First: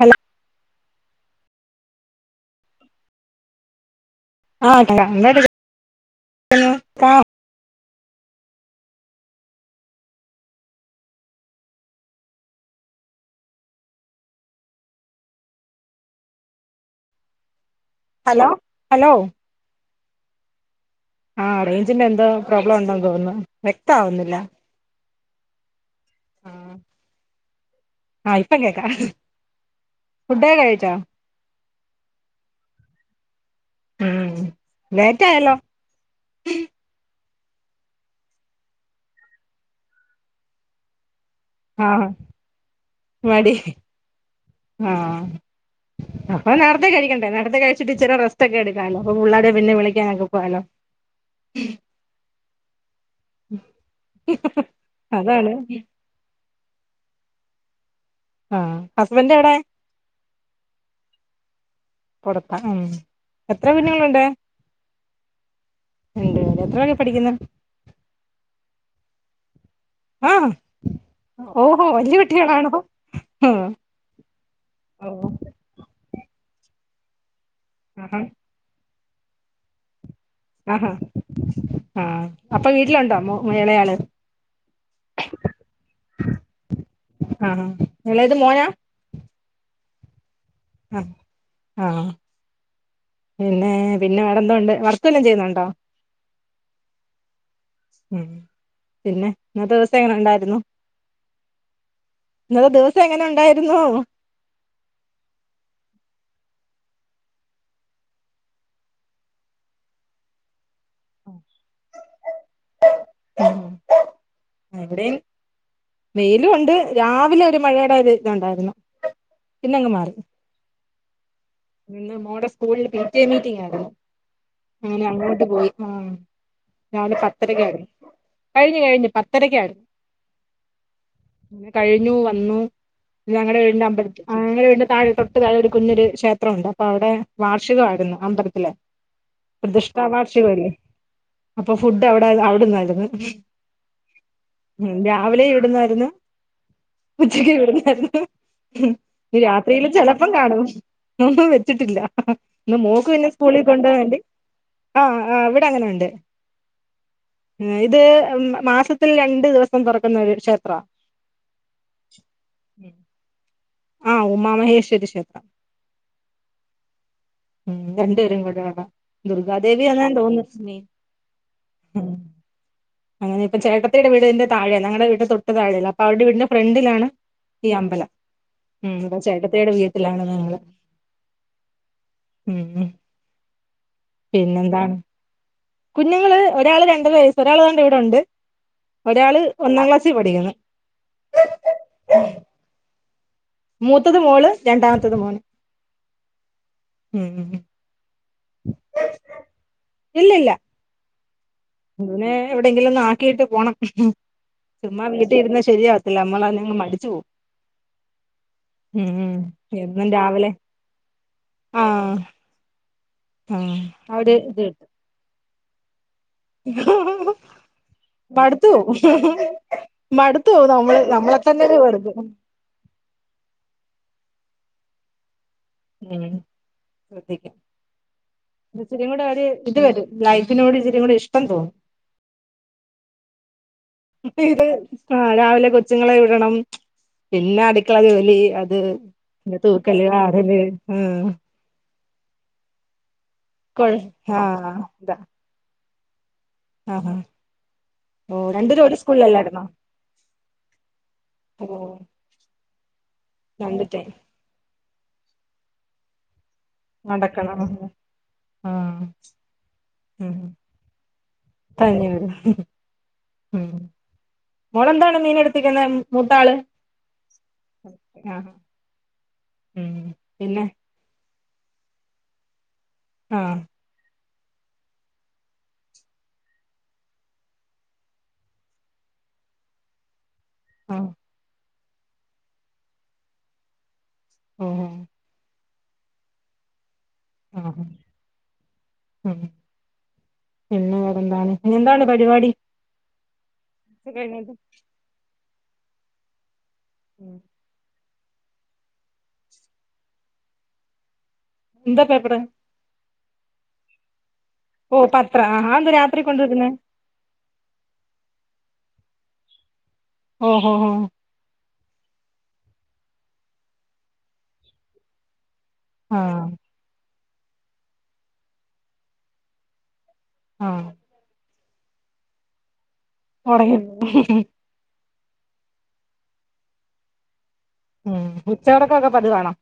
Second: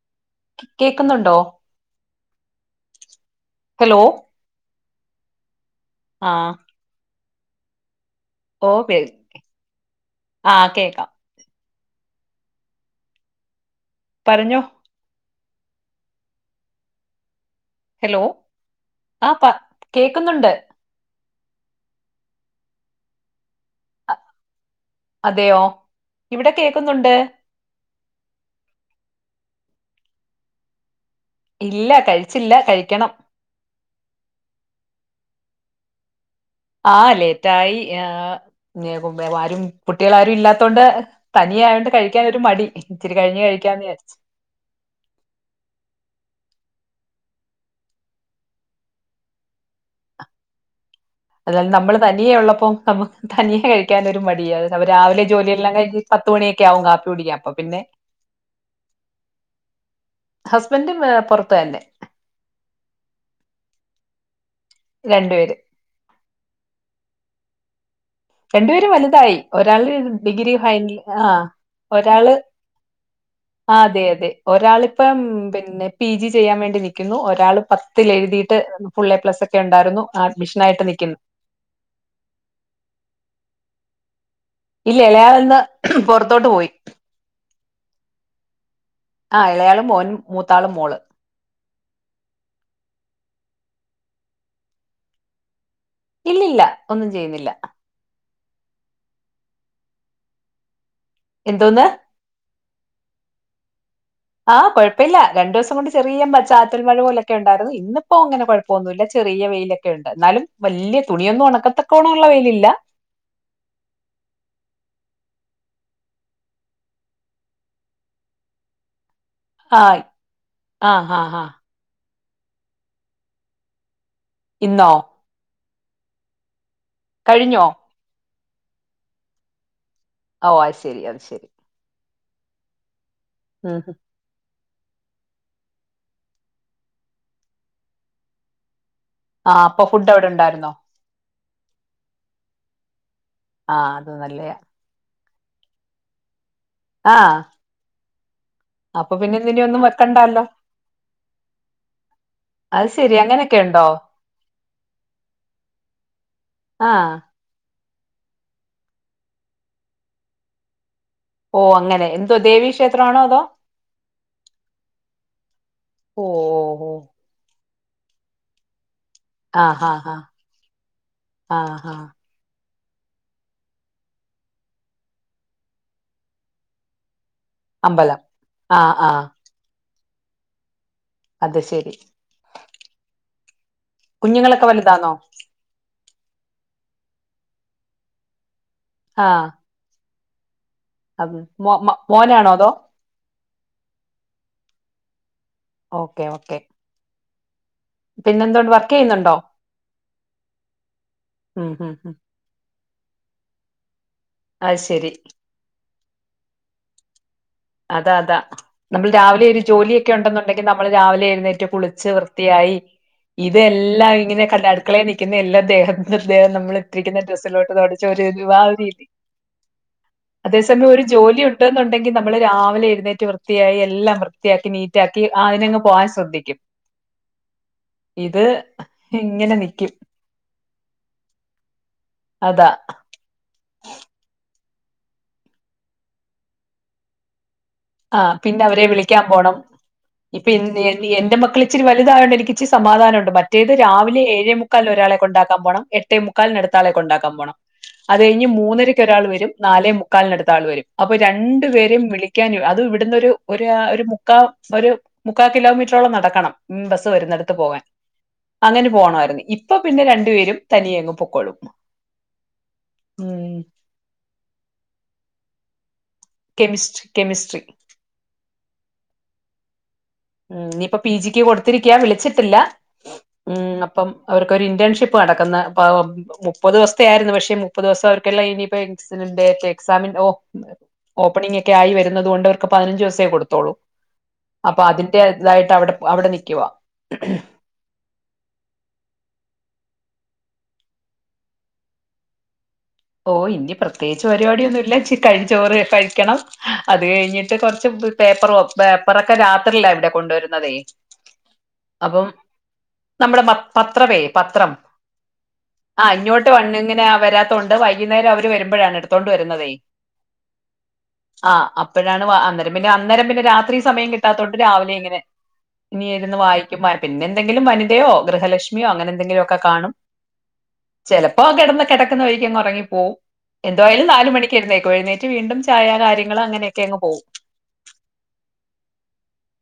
Hello കേക്ക്ന്നുണ്ടോ? Hello ആഹ് [unintelligible] ആഹ് ഓ [unintelligible] ആഹ് കേക്കാം. പറഞ്ഞോ ഹലോ ആഹ് പ കേക്കുന്നുണ്ട്. ആ റേഞ്ചിന്റെ എന്തോ പ്രോബ്ലം ഉണ്ടന്ന് തോന്നുന്നു വ്യക്തം അ- ആവുന്നില്ല. അതെയോ? ഇവിടെ കേക്കുന്നുണ്ട്. ആഹ് ഇപ്പൊ കേക്കാം. ഫുഡോക്കെ കഴിച്ചോ? ഇല്ല കഴിച്ചില്ല കഴിക്കണം. ഉം ലേറ്റായല്ലോ? ആ ലേറ്റായി ആ [unintelligible] ആരും കുട്ടിയാള് ആരും ഇല്ലാത്തോണ്ട് ആ തനിയായോണ്ട് കഴിക്കാനൊരു മടി ഇത്തിരി കഴിഞ്ഞ് കഴിക്കാന്ന് വിചരിച്ച്. ആഹ് അപ്പൊ നേർത്തെ കഴിക്കണ്ടേ നേർത്തെ കഴിച്ചിട്ട് ഇച്ചിരി റസ്റ്റ് ഒക്കെ എടുക്കാലോ അപ്പ പിള്ളാരെ പിന്നെ വിളിക്കാനൊക്കെ [unintelligible] ലോ അതായത് നമ്മള് തനിയെ ഉള്ളപ്പോ നമുക്ക് തനിയെ കഴിക്കാനൊരു മടിയ. രാവിലെ അതാണ് ജോലിയെല്ലാം കഴിഞ്ഞ് പത്ത് മണിയൊക്കെ ആകും കാപ്പി കുടിക്കാം അപ്പൊ പിന്നെ ആഹ് ഹസ്ബൻഡ് എവിടെ? ഹസ്ബൻഡും ഏ, പുറത്ത് തന്നെ കൊടുക്കണം എത്ര കുഞ്ഞുങ്ങളുണ്ട്? രണ്ടു പേര് രണ്ടുപേരോ എത്രയിലെക്കെ പഠിക്കുന്നെ? രണ്ടു പേരുംവലുതായി ഒരാള് ആ ഡിഗ്രി ഫൈന്ല് ആ ഓഹോ വല്യ ഒരാള് കുട്ടികളാണോ ആ ആഹ് അതെ അതെ ഓ ഒരാളിപ്പം പിന്നെ പി ജി ചെയ്യാൻ വേണ്ടി നിക്കുന്നു ഒരാള് ആഹാ പത്തിലെഴുതിയിട്ട് ഫുൾ എ പ്ലസ് ഒക്കെ ഉണ്ടായിരുന്നു. അഡ്മിഷനായിട്ട് ആഹ് നിക്കുന്നു. ആഹ് ആഹ് അപ്പൊ വീട്ടിലുണ്ടോ മോ എളേയാള്? ഇല്ല എളേയാളിന്ന് പൊർത്തോട്ട് പോയി. ആഹ് ആഹ് എളേത് മോനാ ആ ഇളയാള് മോൻ മൂത്താള് മോള്. ആ പിന്നെ പിന്നെ വേറെ എന്തൊണ്ട്? വർക്ക് വല്ലോം ചെയ്യുന്നുണ്ടോ? ഇല്ലില്ല ഒന്നും ചെയ്യുന്നില്ല. ഉം പിന്നെ ഇന്നത്തെ ദിവസങ്ങനെണ്ടായിരുന്നു എന്തോന്ന് ഇന്നത്തെ ദിവസങ്ങനെണ്ടായിരുന്നു ആ കൊഴപ്പില്ല രണ്ടുസം കൊണ്ട് ചെറിയ ചാറ്റൽ മഴ പോലൊക്കെണ്ടായിരുന്നു ഇന്നിപ്പോ അങ്ങനെ കുഴപ്പമൊന്നുല്ല ചെറിയ വെയില് കേയു ണ്ട് എന്നാലും വല്യ തുണിയൊന്നും ഉണക്കത്തക്കണള്ള വെയിലല്ല ഉം ഇ വിടെ യും വെലുണ്ട് രാവിലെ ഒരു മയെടെ ഒരു തുണ്ടായിരുന്നു ആയി ആ ഹ ഹ ഹ ഇന്ന് മോടെ സ്കൂളില് പി ടി എ മീറ്റിംഗ് ആയിരുന്നു അ ഇന്നോ ങ്ങനെ അങ്ങോട്ട് പോയി ആ രാവിലെ കഴിഞ്ഞോ? പത്തരക്കായിരുന്ന് കഴിഞ്ഞ് കഴിഞ്ഞ് പത്തരക്കായിരുന്ന് ഓ അ ശരി അത് ശരി അങ്ങനെ കഴിഞ്ഞു വന്നു ഞങ്ങടെ ഉം. വീട്ടിന്റെ അമ്പലത്തിൽ ആ ഞങ്ങടെ വീടിന്റെ താഴെ തൊട്ട് താഴെ ഒരു കുഞ്ഞരു ക്ഷേ ത്രം ഉണ്ട് പ്പൊവടെ വാർഷികയിരുന്നു അമ്പരത്തിലെ ആ അപ്പൊ പ്രതിഷ്ഠ ഫുഡ് അവിടെ വാർഷികല്ലേ ഉണ്ടായിരുന്നോ അപ്പൊ ഫുഡ് എവട അവടന്നായിരുന്നു ആ അത് നല്ലയാ ഉം രാവിലെ ഇവിടുന്നായിരുന്നു ആ ഉച്ചക്ക് ഇവിടുന്നായിരുന്നു ഉം അപ്പൊ ഇ പിന്നെ നി ഇനി ഒന്നും രാത്രില് ചെലപ്പം വെക്കണ്ടല്ലോ കാണും ഉം വെച്ചിട്ടില്ല പിന്നെ അത് മോക്ക് ശരി പിന്നെ അങ്ങനെയൊക്കെ സ്കൂളിൽ കൊണ്ട് ഉണ്ടോ പോകാൻ വേണ്ടി ആ ആ ഇവി ടെ അങ്ങനെണ്ട് ആ ഉം ഇത് മാസത്തിൽ രണ്ടു ദിവസം തൊറക്കുന്നരു ക്ഷേത്രാ ഓ അങ്ങനെ എന്തോ ദേവീക്ഷേത്രണോ അതോ ആ ഉമാമഹേശ്വരീ ക്ഷേത്രം ഓ ഓ ഓ ഉം രണ്ടുപേരും കൂടെയുള്ള ആ ദുർഗാദേവിയ ഹാ ന്നാ ഹാ തോന്നുന്ന ലക്ഷ്മി ആ ഹാ ഉം അങ്ങനെപ്പം ചേട്ടത്തിടെ വീടിന്റെ താഴെഞങ്ങടെ വീട്ട തൊട്ട താഴെല്ല അപ്പൊ അവർടെ വീടിന്റെ ഫ്രണ്ടിലാണ് ഈ അമ്പലം ആ ഉം ആ പ്പൊ ചേട്ടത്തിടെ വീട്ടിലാണ് ഞങ്ങള് അത്ശരി ഉം കുഞ്ഞുങ്ങളൊക്കെ പിന്നെന്താണ് വലുതാന്നോ കുഞ്ഞുങ്ങള് ഒരാള് രണ്ടര വയസ്സ് ഒരാള് ണ്ട് ഇവിടെണ്ട് ഒരാള് ഒന്നാം ക്ലാസ്സി പഠികിണ് അ മോ മോനാണോ അതോ മൂത്തത് മോള് രണ്ടാമത്തത് മോന് ഓക്കേ ഓക്കേ ഉം പിന്നെന്തോണ്ട് വർക്കെയ്യുന്നുണ്ടോ ഇവ നെ എവിടെയെങ്കിലോന്ന് ആക്കിയിട്ട് പോണം അത് ചുമ്മാ ശരി വീട്ടിഇരുന്ന ശരിയ അല്ല നമ്മളങ്ങ മടിച്ചു പോവും അതാ അതാ നമ്മൾ രാവിലൊരു എന്നും ജോലിയൊക്കെ രാവിലെ ഉണ്ടെന്നുണ്ടെങ്കി നമ്മള് രാവിലെ എഴു ന്നേറ്റ് കുളിച്ച് ആഹ് യായി ആഹ് ഇതെല്ലാം ആ ഒരു ഇങ്ങനെ ഇത് കണ്ട കിട്ടും അടുക്കളെ നിൽക്കുന്ന എല്ലാദേഹം ദേ ഹം നമ്മൾ ഇത്തിരിക്കുന്ന ഡ്രസ്സിലോട്ട് തുടച്ച ഒരു മടുത്തു മാതിരി ഇരി പോവും മടുത്തു പോവും അതേസമയം നമ്മള് ഒരു നമ്മളെ ജോലി തന്നെ ഒരു ഉണ്ടെന്നുണ്ടെങ്കി വെറുക്കും നമ്മള് രാവിലെ എഴുന്നേറ്റ് വൃത്തിയായി എല്ലാം വൃത്തിയാക്കി നീറ്റാക്കി അയിനെങ്ങ് പോവാൻ ഉം ശ്രദ്ധിക്കും ശ്രദ്ധിക്കും ഇത് ഇച്ചിരിയും കൂടെ ഒരു ഇങ്ങനെ ഇത് നിക്കും വരും ലൈഫിനോട് ഇച്ചിരികൂടി ഇഷ്ടം തോന്നും അതാ ഇത് ആ രാവിലെ കൊച്ചുങ്ങളെ വിടണം പിന്നെ അ അടുക്കള ആ ജോലി പിന്നെ അത് അവരെ വിളിക്കാൻ പോണം പിന്നെ തൂക്കല് ഇപ്പൊ വാരല് ഇന്ന് എൻ- ഉം എന്റെ മക്കൾ ഇച്ചിരി വലുതായോണ്ട് എനിക്കിച്ചിരി സമാധാനണ്ട് മറ്റേത് കൊഴ രാവിലെ ആ ഏഴേ മുക്കാലിന് ഇതാ ഒരാളെ കൊണ്ടാക്കാൻ പോണം എട്ടേ മുക്കാലിന് നടുത്താളെ ആ ആ കൊണ്ടാക്കാൻ പോണം അത് ഓ കഴിഞ്ഞ് രണ്ടുപേരും ഒരു മൂന്നരക്ക് ഒരാൾ വരും സ്കൂളിലല്ലായിരുന്നോ നാലേ മുക്കാലിനടുത്തയാൾ വരും അപ്പൊ ഓ രണ്ടു പേരെയും വിളി അത് ഇവ്ടുന്നൊരു രണ്ട് ഒരു ടൈം മുക്കാ ഒരു മുക്കാ കിലോമീറ്ററോളം നടക്കണം ഉം ബസ് വരുന്നട്ത്ത് നടക്കണം പോകാൻ ആ അങ്ങനെ പോണമായിരുന്നു ഇപ്പൊ പിന്നെ രണ്ടു ഉം പേരും തനിയെ അങ്ങ് പൊയ്ക്കോളും തനിയെ വരും ഉം മോളെന്താണ് മീന എടുത്തിക്കുന്നത് മൂത്താൾ കെമിസ്ട്രി കെമിസ്ട്രി ആഹ് ഉം പിന്നെ ഉം ഇനിയിപ്പം പി ജിക്ക് കൊടുത്തിരിക്കാ വിളിച്ചിട്ടില്ല ആ ഉം അപ്പം അവർക്കൊരു ഇന്റേൺഷിപ്പ് നടക്കുന്ന പാവം മുപ്പത് ദിവസത്തെ ആയിരുന്നു പക്ഷെ മുപ്പത് ദിവസം അവർക്കെല്ലാം ഇനിയിപ്പോ [unintelligible] എക്സാമിൻ ഡേറ്റ് ഓ ആ ഓപ്പണിങ് ഒക്കെ ആയി വരുന്നുന്നത് കൊണ്ട് അവർക്ക് പതിനഞ്ച് ദിവസേ കൊടുത്തോളൂ ഓ അപ്പൊ അതിന് അതിന്റെ ഇതായിട്ട് അവിടെ അവിടെ നിക്കുവാ ആഹ് ഉം പിന്നെ വേറെന്താണ് ഇന്ന് എന്താണ് പരിപാടി ഓ ഇനി ഉച്ച പ്രത്യേകിച്ച് കഴിഞ്ഞിട്ട് പരിപാടിയൊന്നും ഇല്ല ഇച്ചി ചോറ് കഴിക്കണം അത് ഉം കഴിഞ്ഞിട്ട് കുറച്ച് പേപ്പറ പേപ്പറൊക്കെ രാത്രിയിൽ ആണ് ഇവിടെ കൊണ്ടുവരുന്നതേ എന്താ അപ്പം പേപ്പറ് നമ്മുടെ പത്രമേ പത്രം ഓ പത്രം അതെന്താ ആ രാത്രി ഇങ്ങോട്ട് കൊണ്ടുവരുന്നേ വണ് ഇങ്ങനെ വരാത്ത അത് വൈകുന്നേരം അവര് വരുമ്പോഴാണ് എടുത്തോണ്ട് വരുന്നതേ ഓ ഹോ ഹോ ആ അപ്പോഴാണ് അന്നേരം പിന്നെ അന്നേരം പിന്നെ രാത്രി സമയം കിട്ടാത്തോണ്ട് രാവിലെ ഇങ്ങനെ ഇനി ഇരുന്നു ആഹ് വായിക്കും പിന്നെ എന്തെങ്കിലും വനിതയോ ഗൃഹലക്ഷ്മിയോ അങ്ങനെ എന്തെങ്കിലുമൊക്കെ കാണും ആഹ് ചിലപ്പോ കിടന്ന് കിടക്കുന്ന വഴിക്ക് അങ്ങ് ഉറങ്ങിപ്പോവും ഒടങ്ങി എന്തായാലും നാല് മണിക്ക് എഴുന്നേൽക്കും എഴുന്നേ റ്റ് വീണ്ടും ചായ കാര്യങ്ങൾ അങ്ങനെയൊക്കെ അങ്ങ് പോവും ഉം ഉച്ചയുറക്കൊക്കെ പതിവ് ആണോ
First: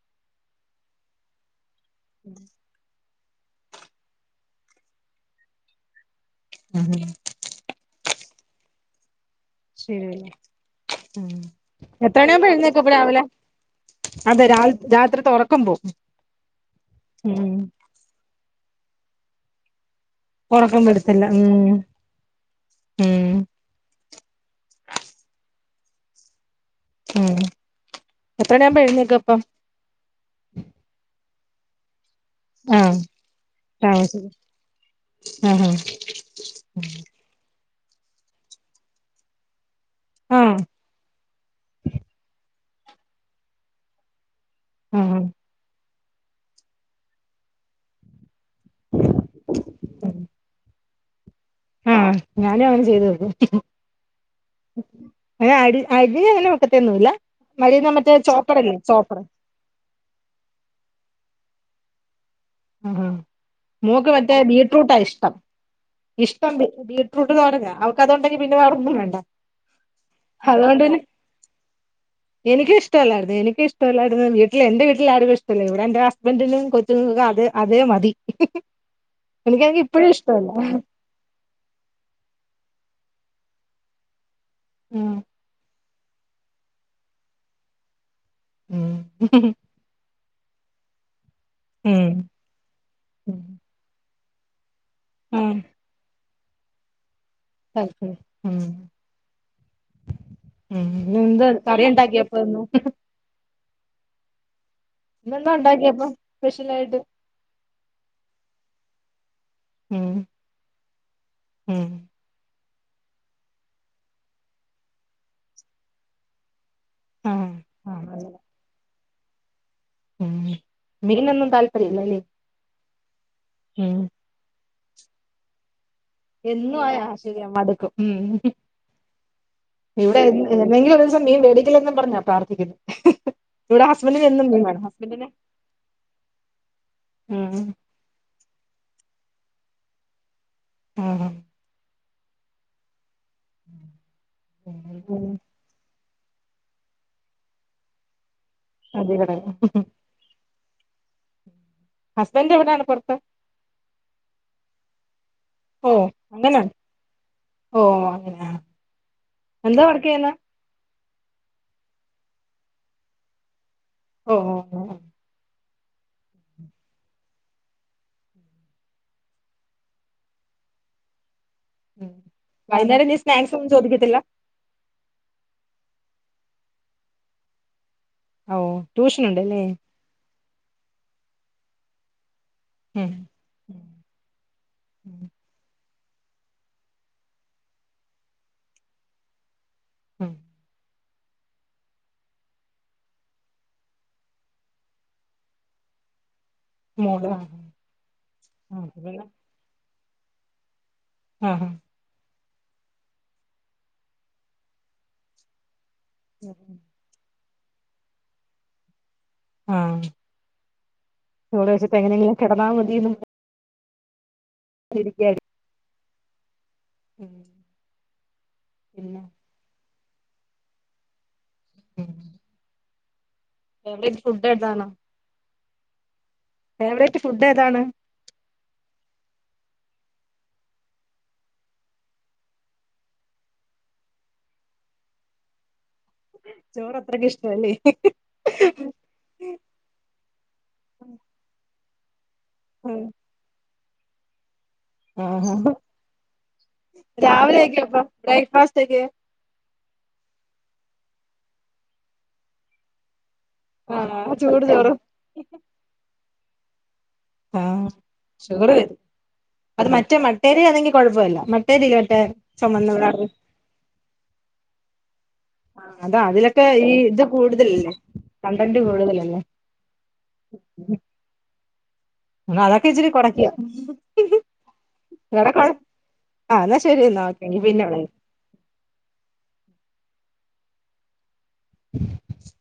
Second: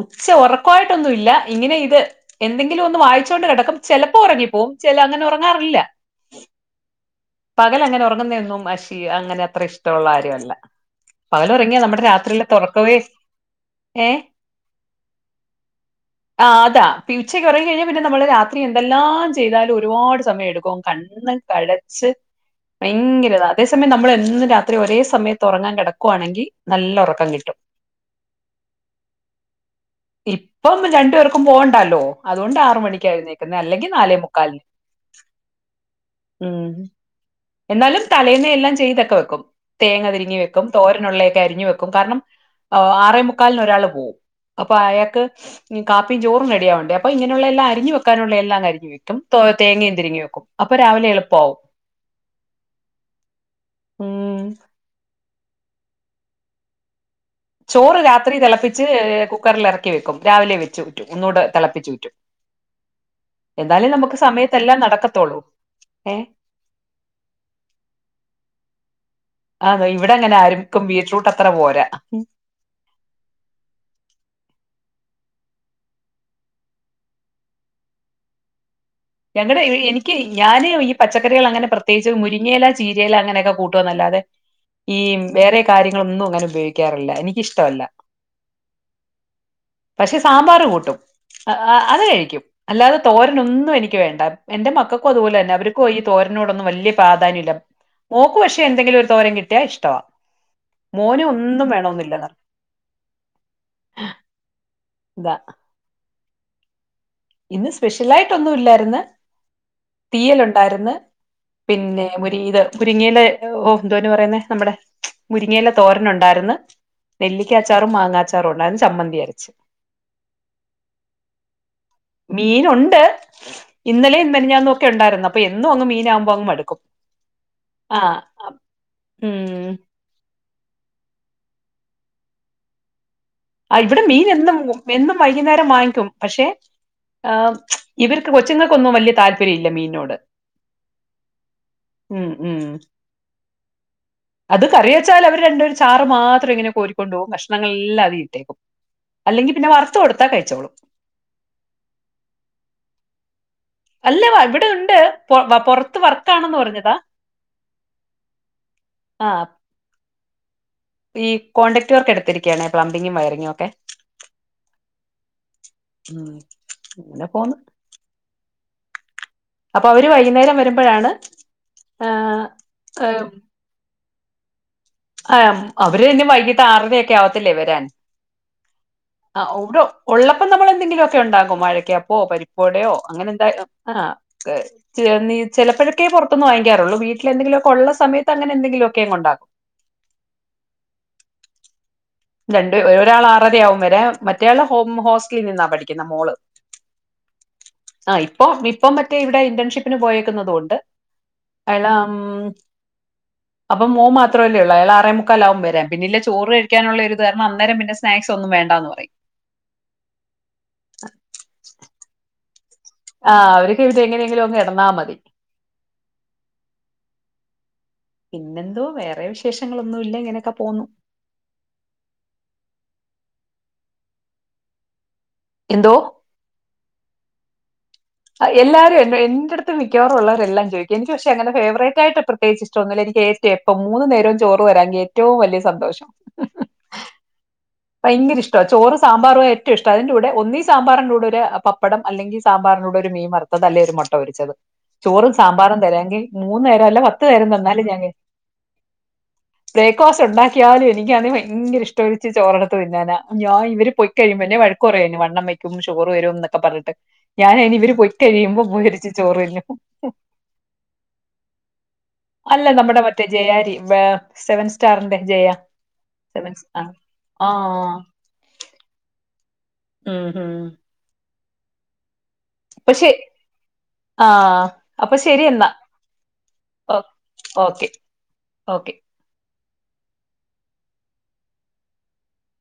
ഉച്ച ഉറക്കായിട്ടൊന്നും ഇല്ല ഇങ്ങനെ ഇത് എന്തെങ്കിലും ഒന്ന് വായിച്ചോണ്ട് കിടക്കും ചെലപ്പോ ഉറങ്ങിപ്പോവും ചില അങ്ങനെ ഉറങ്ങാറില്ല ഉം പകൽ അങ്ങനെ ഉറങ്ങുന്നതും ഷീ അങ്ങനെ അത്ര ഇഷ്ടമുള്ള ശരി കാര്യം അല്ല ഉം പകല് ഉറങ്ങിയ നമ്മുടെ എത്ര മണിയാവുമ്പോ രാത്രിയിലത്തെ എഴുന്നേക്കും അപ്പൊ ഉറക്കവേ രാവിലെ ഏ അതെ രാ രാത്രിത്തെ ഉറക്കം പോവും ആ അതാ പിന്നെ ഉച്ചക്ക് ഉം ഉറങ്ങിയാൽ കഴിഞ്ഞാൽ പിന്നെ നമ്മള് രാത്രി എന്തെല്ലാം ചെയ്താലും ഒരുപാട് സമയം എടുക്കും ഒറക്കം വരത്തില്ല കണ്ണ് ഉം കഴച്ച് ഉം ഭയങ്കര ഇതാ അതേസമയം നമ്മൾ എന്നും രാത്രി ഒരേ സമയത്ത് ഉറങ്ങാൻ കിടക്കുവാണെങ്കിൽ നല്ല ഉറക്കം ഉം കിട്ടും എത്ര മണി ആവുമ്പോ എഴുന്നേൽക്കും അപ്പം ഇപ്പം രണ്ടു പേർക്കും പോകണ്ടല്ലോ അതുകൊണ്ട് ആറ് ആഹ് മണിക്കാ എഴുന്നേൽക്കുന്നത് അല്ലെങ്കിൽ നാലേ താമസിക്കും മുക്കാലിന് ആഹ് ഹ ഉം എന്നാലും തലേന്നെ എല്ലാം ചെയ്തക്കെ വെക്കും തേങ്ങ പിരിഞ്ഞ് ആഹ് വെക്കും തോരനുള്ളയൊക്കെ അരിഞ്ഞു വെക്കും കാരണം ആറേ മുക്കാലിന് ഒരാൾ പോവും അപ്പൊ ആഹ് അയാൾക്ക് കാപ്പിയും ചോറും റെഡിയാവണ്ടേ അപ്പൊ ഇങ്ങനെയുള്ള എല്ലാം അരിഞ്ഞു വെക്കാനുള്ള എല്ലാം അരിഞ്ഞ് വെക്കും തോ തേങ്ങയും തിരിങ്ങി വെക്കും അപ്പം രാവിലെ എളുപ്പം ആവും ഉം ഞാനും അങ്ങനെ ചെയ്ത് വെക്കും ഉം ഞങ്ങ അരി അരി അങ്ങനെ വെക്കത്തെ ഒന്നൂല്ല ചോറ് രാത്രി തിളപ്പിച്ച് കുക്കറിൽ ഇറക്കി വെക്കും രാവിലെ വെച്ച് ഊറ്റും ഒന്നുടെ തിളപ്പിച്ച് ഊറ്റും ആഹ് എന്നാലെ മോക്ക് നമുക്ക് മറ്റേ സമയത്തെ എല്ലാം ബീറ്റ്റൂട്ടാ ഇഷ്ടം നടക്കത്തോളൂ ഏഹ് [unintelligible] ബീറ്റ്റൂട്ട് തോരനാ അവൾക്ക് അതു ഉണ്ടെങ്കി പിന്നെ വേറെ ഒന്നും വേണ്ട ആന്നോ ഇവിടെ അങ്ങനെ അതുകൊണ്ട് ആർക്കും പിന്നെ ബീറ്റ്റൂട്ട് അത്ര പോരാ എനിക്ക് ഇഷ്ടമല്ലായിരുന്നു എനിക്ക് ഇഷ്ടല്ലായിരുന്നു വീട്ടില് എന്റെ വീട്ടിൽ ആർക്കും ഇഷ്ടല്ല ഇവിടെ എന്റെ ഹസ്ബൻഡിനും കൊച്ചുങ്ങൾക്ക്ക്കെ അതെ അതേ മതി എനിക്കാണെങ്കി [unintelligible] ഇപ്പഴും എനിക്ക് ഞാന് ഇഷ്ടമല്ല പച്ചക്കറികൾ ല്ലാം അങ്ങനെ പ്രത്യേകിച്ച് മുരങ്ങയില ചീരയില അങ്ങനൊക്കെ കൂട്ടുവാന്ന് അല്ലാതെ ഈ ഉം വേറെ കാര്യങ്ങളൊന്നും അങ്ങനെ ഉപയോഗിക്കാറില്ല എനിക്കിഷ്ടമല്ല ഉം പക്ഷെ സാമ്പാർ കൂട്ടും അത് ഉം കഴിക്കും അല്ലാതെ തോരനൊന്നും എനി ക്ക് വേണ്ട എന്റെ മക്കൾക്കും അതുപോലെ ഉം തന്നെ അവര്ക്കും ഈ തോരനോടന്നും വലിയ പ്രാധാന്യം ഇല്ല താല്പര്യം മേൾക്ക് ഉം പക്ഷെ എന്തങ്കിലും ഒരു തോരൻ കിട്ടിയാ ഇഷ്ടവാ ഉം മോന് ഇന്ന്ന്താ ഒന്നും കറി ഉണ്ടാക്കിയപ്പ ന്നും ആഹ് ഇന്നന്താ ഉണ്ടാക്കിയ പ്പൊ സ്പെഷ്യലാ യിട്ട് ഇന്ന് സ്പെഷ്യൽ ആയിട്ടൊന്നും ല്ലായിര്ന്ന് ഉം തീയ്യല് ണ്ടായിര്ന്ന് ഉം പിന്നെ മുരി ഇല മുരിങ്ങയിലെ ഓ എന്തോ അയ്ന് പറയുന്നേ നമ്മുടെ മുരിങ്ങയില തോരനു ഉണ്ടായിര്ന്ന് ആഹ് നെല്ലിക്കാച്ചാറും ആഹ് അങ്ങനെ. മാങ്ങാച്ചാറും ഉണ്ടായിരുന്നു ചമ്മന്തി അരച്ച് ഉം മീന് ഒന്നും താല്പര്യ ല്ല ല്ലേ മീനുണ്ട് ഇന്നലെ മിനിഞ്ഞാന്ന് ഒക്കെ ഉണ്ടായിരുന്നു അപ്പൊ എന്നും അങ്ങ് മീനാവു മ്പം ങ്ങ് മടുക്കും എന്നും ആയാ ശരിയാ മടുക്കും ആഹ് ഉം ഉം ഇവിടെ എ എന്നങ്കിലും ഒരൂ സം മീൻ മേടിക്കില്ലെന്നും പറഞ്ഞാ പ്രാർത്ഥിക്കുന്നു ആ ഇവിടെ മീൻ എന്നും എന്നും വൈകുന്നേരം വാങ്ങിക്കും പക്ഷെ ആ ഉം ഇവര്ക്ക് കൊച്ചുങ്ങൾക്കൊന്നും വല്യയ താല്പര്യം ഇല്ല മീൻനോട് ആണോ ഉം ഉം അത് കറി വെച്ചാൽ ഉം അവര് രണ്ടുപേരും ചാറ് മാത്രം ഇങ്ങനെ കോരിക്കോണ്ടോവും കഷ്ണങ്ങളെല്ലാം അതീ ഇട്ടേക്കും അതെ കട അല്ലെങ്കിൽ പിന്നെ വറുത്ത് കൊടുത്താ കഴിച്ചോളും ഹസ്ബൻഡ് എവിടെയാണ് പുറത്ത അല്ല വ ഇവിടെ ഉണ്ട് പൊ വ ഓ പുറത്ത് വർക്കാണെന്ന് അങ്ങനാണ് പറഞ്ഞതാ ഓ അങ്ങനാ ആഹ് എന്താ വർക്കയ്യുന്നേ ഈ കോൺടാക്ട് വർക്ക് എടുത്തിരിക്കയാണ് പ്ലംബിങ്ങും വയറിങ്ങും ഒക്കെ ഓഹ് ഓഹ് ഓഹ് ങ്ങായി അങ്ങനെ പോന്ന് അപ്പൊ അവര് വൈകുന്നേരം വരുമ്പഴാണ് ഉം വൈന്നാരം എന്തേ സ്നാക്സ് ഒന്നും ചോദിക്കത്തില്ല [unintelligible] അവര് എന്നും വൈകിട്ട് ആറര ഒക്കെ ആവത്തില്ലേ വരാൻ ഓ ട്യൂഷൻ ആ ഉണ്ടല്ലേ ഓരോ ഉള്ളപ്പം നമ്മളെന്തെങ്കിലൊക്കെ ഉണ്ടാക്കും. മഴക്കപ്പോ പരിപ്പ് വടയോ ഉം അങ്ങനെ എന്താ ഉം ആ ച ഉം നീ ചെലപ്പഴെക്കേ പൊറത്ത്ന്ന് വാങ്ങിക്കാറൊള്ളു. വീട്ടിലെന്തെങ്കിലു ഒക്കെ ഒള്ള സമയത്ത് അങ്ങനെ എന്തെങ്കിലൊക്കെ അങ് ഇണ്ടാക്കും. ഉം. രണ്ട്, ഒരാള് ആറരയാകും വരാൻ. മറ്റെ ആള് ഹോസ്റ്റലിൽ നിന്നാ പഠിക്കുന്ന മോള്. മോള് ആ ആ ഇപ്പൊ ആ ഇപ്പം അപ്പൊ മറ്റെ പിന്നെ ഇവിടെ ഇന്റേൺഷിപ്പിന് പോയേക്കുന്നുന്നത് കൊണ്ട്. ആ അയാള് ഉം. അപ്പം മോ മാത്രല്ലെ ഉള്ളു. അയാള് ആറേ മുക്കാല് ആകും വരാൻ. പിന്നില്ല ചോറ് കഴിക്കാനുള്ള ഒരു കാരണം അന്നേരം പിന്നെ സ്നാക്സ് ഒന്നും വേണ്ട എന്ന് പറയും. ആഹ് ചോറ് വെയ്ച്ചപ്പോ എങ്ങനെങ്കിലും കെടന്നാൽ മതിന്നും. ആഹ്. അവർക്ക് ഇത് എങ്ങനെങ്കിലും ഒന്ന് ഐടന്നാ മതി. ഉം പിന്നെന്തോ വേറെ വിശേഷങ്ങളൊന്നും ഇല്ല. ഇങ്ങനെയൊക്കെ പോവുന്നു. ഫേവറൈറ്റ് ഫുഡ്ന്താണോ. എന്തോ. ഫേവറേറ്റ് ഫുഡ് ഏതാണ്. എല്ലാരും എന്റെ അടുത്ത് മിക്കോറള്ളവരെല്ലാം ചോദിക്ക എനിക്ക് പക്ഷെ അങ്ങെ ഫേവറേറ്റ്ായിട്ട് പ്രത്യേകിച്ച്ഷ്ടം ഒന്നില്ല എനി എ േ ഇപ്പ മൂന്നു നേരം ചോറ് വരാങ്കിൽ ഏറ്റവും വലിയ സന്തോഷം ചോറ് അത്രക്ക് ഇഷ്ട്വ അല്ലെ. ഭയങ്കര ഇഷ്ട്വ. ചോറ് സാമ്പാറും ഏറ്റവും ഇഷ്ട. അതിൻന്റെ കൂടെ ഒന്നീ സാമ്പാറ് [unintelligible] ന്റെ ക്കൂടെ ഒരു പപ്പടം അല്ലെങ്കി സാമ്പാറിനോട് ഒരു മീൻ വറുത്തത്. അല്ലേൽ ഒരു മുട്ട പൊരിച്ചത്. ചോറും, ആഹ് സാമ്പാറും തരാെങ്കിൽ മൂന്നു നേരം അല്ല പത്ത്നേരം രാവിലെയൊക്കെ തന്നാലും ഞാൻ അപ്പൊ കഴി. ബ്രേക്ക്ഫാസ്റ്റ് ഒക്കെ ബ്രേക്ക്ഫാസ്റ്റ് ഉണ്ടാക്കിയാലും എനിക്കത് ഭയങ്കര ഇഷ്ട ചോറെടുത്ത് തിന്നാനാ. ഞാൻ. ഇവര് പൊയി ആഹ് കഴിമ്പെന്നെ ചൂട് വഴക്ക് ചോറും പറയും എന്നെ. വണ്ണം വക്കും, ഷുഗറ് വരുംന്നൊക്ക പറഞ്ഞിട്ട്. ഞാന് ഇനി ആഹ് ഇവര് പൊയി കഴിയുമ്പ ഷുഗർ വരും പൊരിച്ചു ചോറിന്നും. അത് മറ്റേ മട്ടേരി ആണെങ്കിൽ കുഴപ്പമില്ല മട്ടേരില്ലേ മറ്റേ അല്ല ചുമന്ന നമ്മടെ മറ്റെ കളറ് ജയ അരി. വ സെവൻ സ്റ്റാറിന്റെ ജയ. അതാ സെവൻ അതിലൊക്കെ സ്റ്റാർ ഈ ഇത് കൂടുതലല്ലേ. ആഹ് കണ്ടന്റ് കൂടുതലല്ലേ. ഉം ഉം.. അതൊക്കെ അപ്പൊ ഇച്ചിരി ശെ കൊറയ്ക്ക. [unintelligible] ആഹ് അപ്പൊ ശരി എന്നാ. ആ എന്നാ ഓ ശെരി ഇന്നാ ഓക്കെ. പിന്നെ വിളി. ഓക്കെ. [inaudible]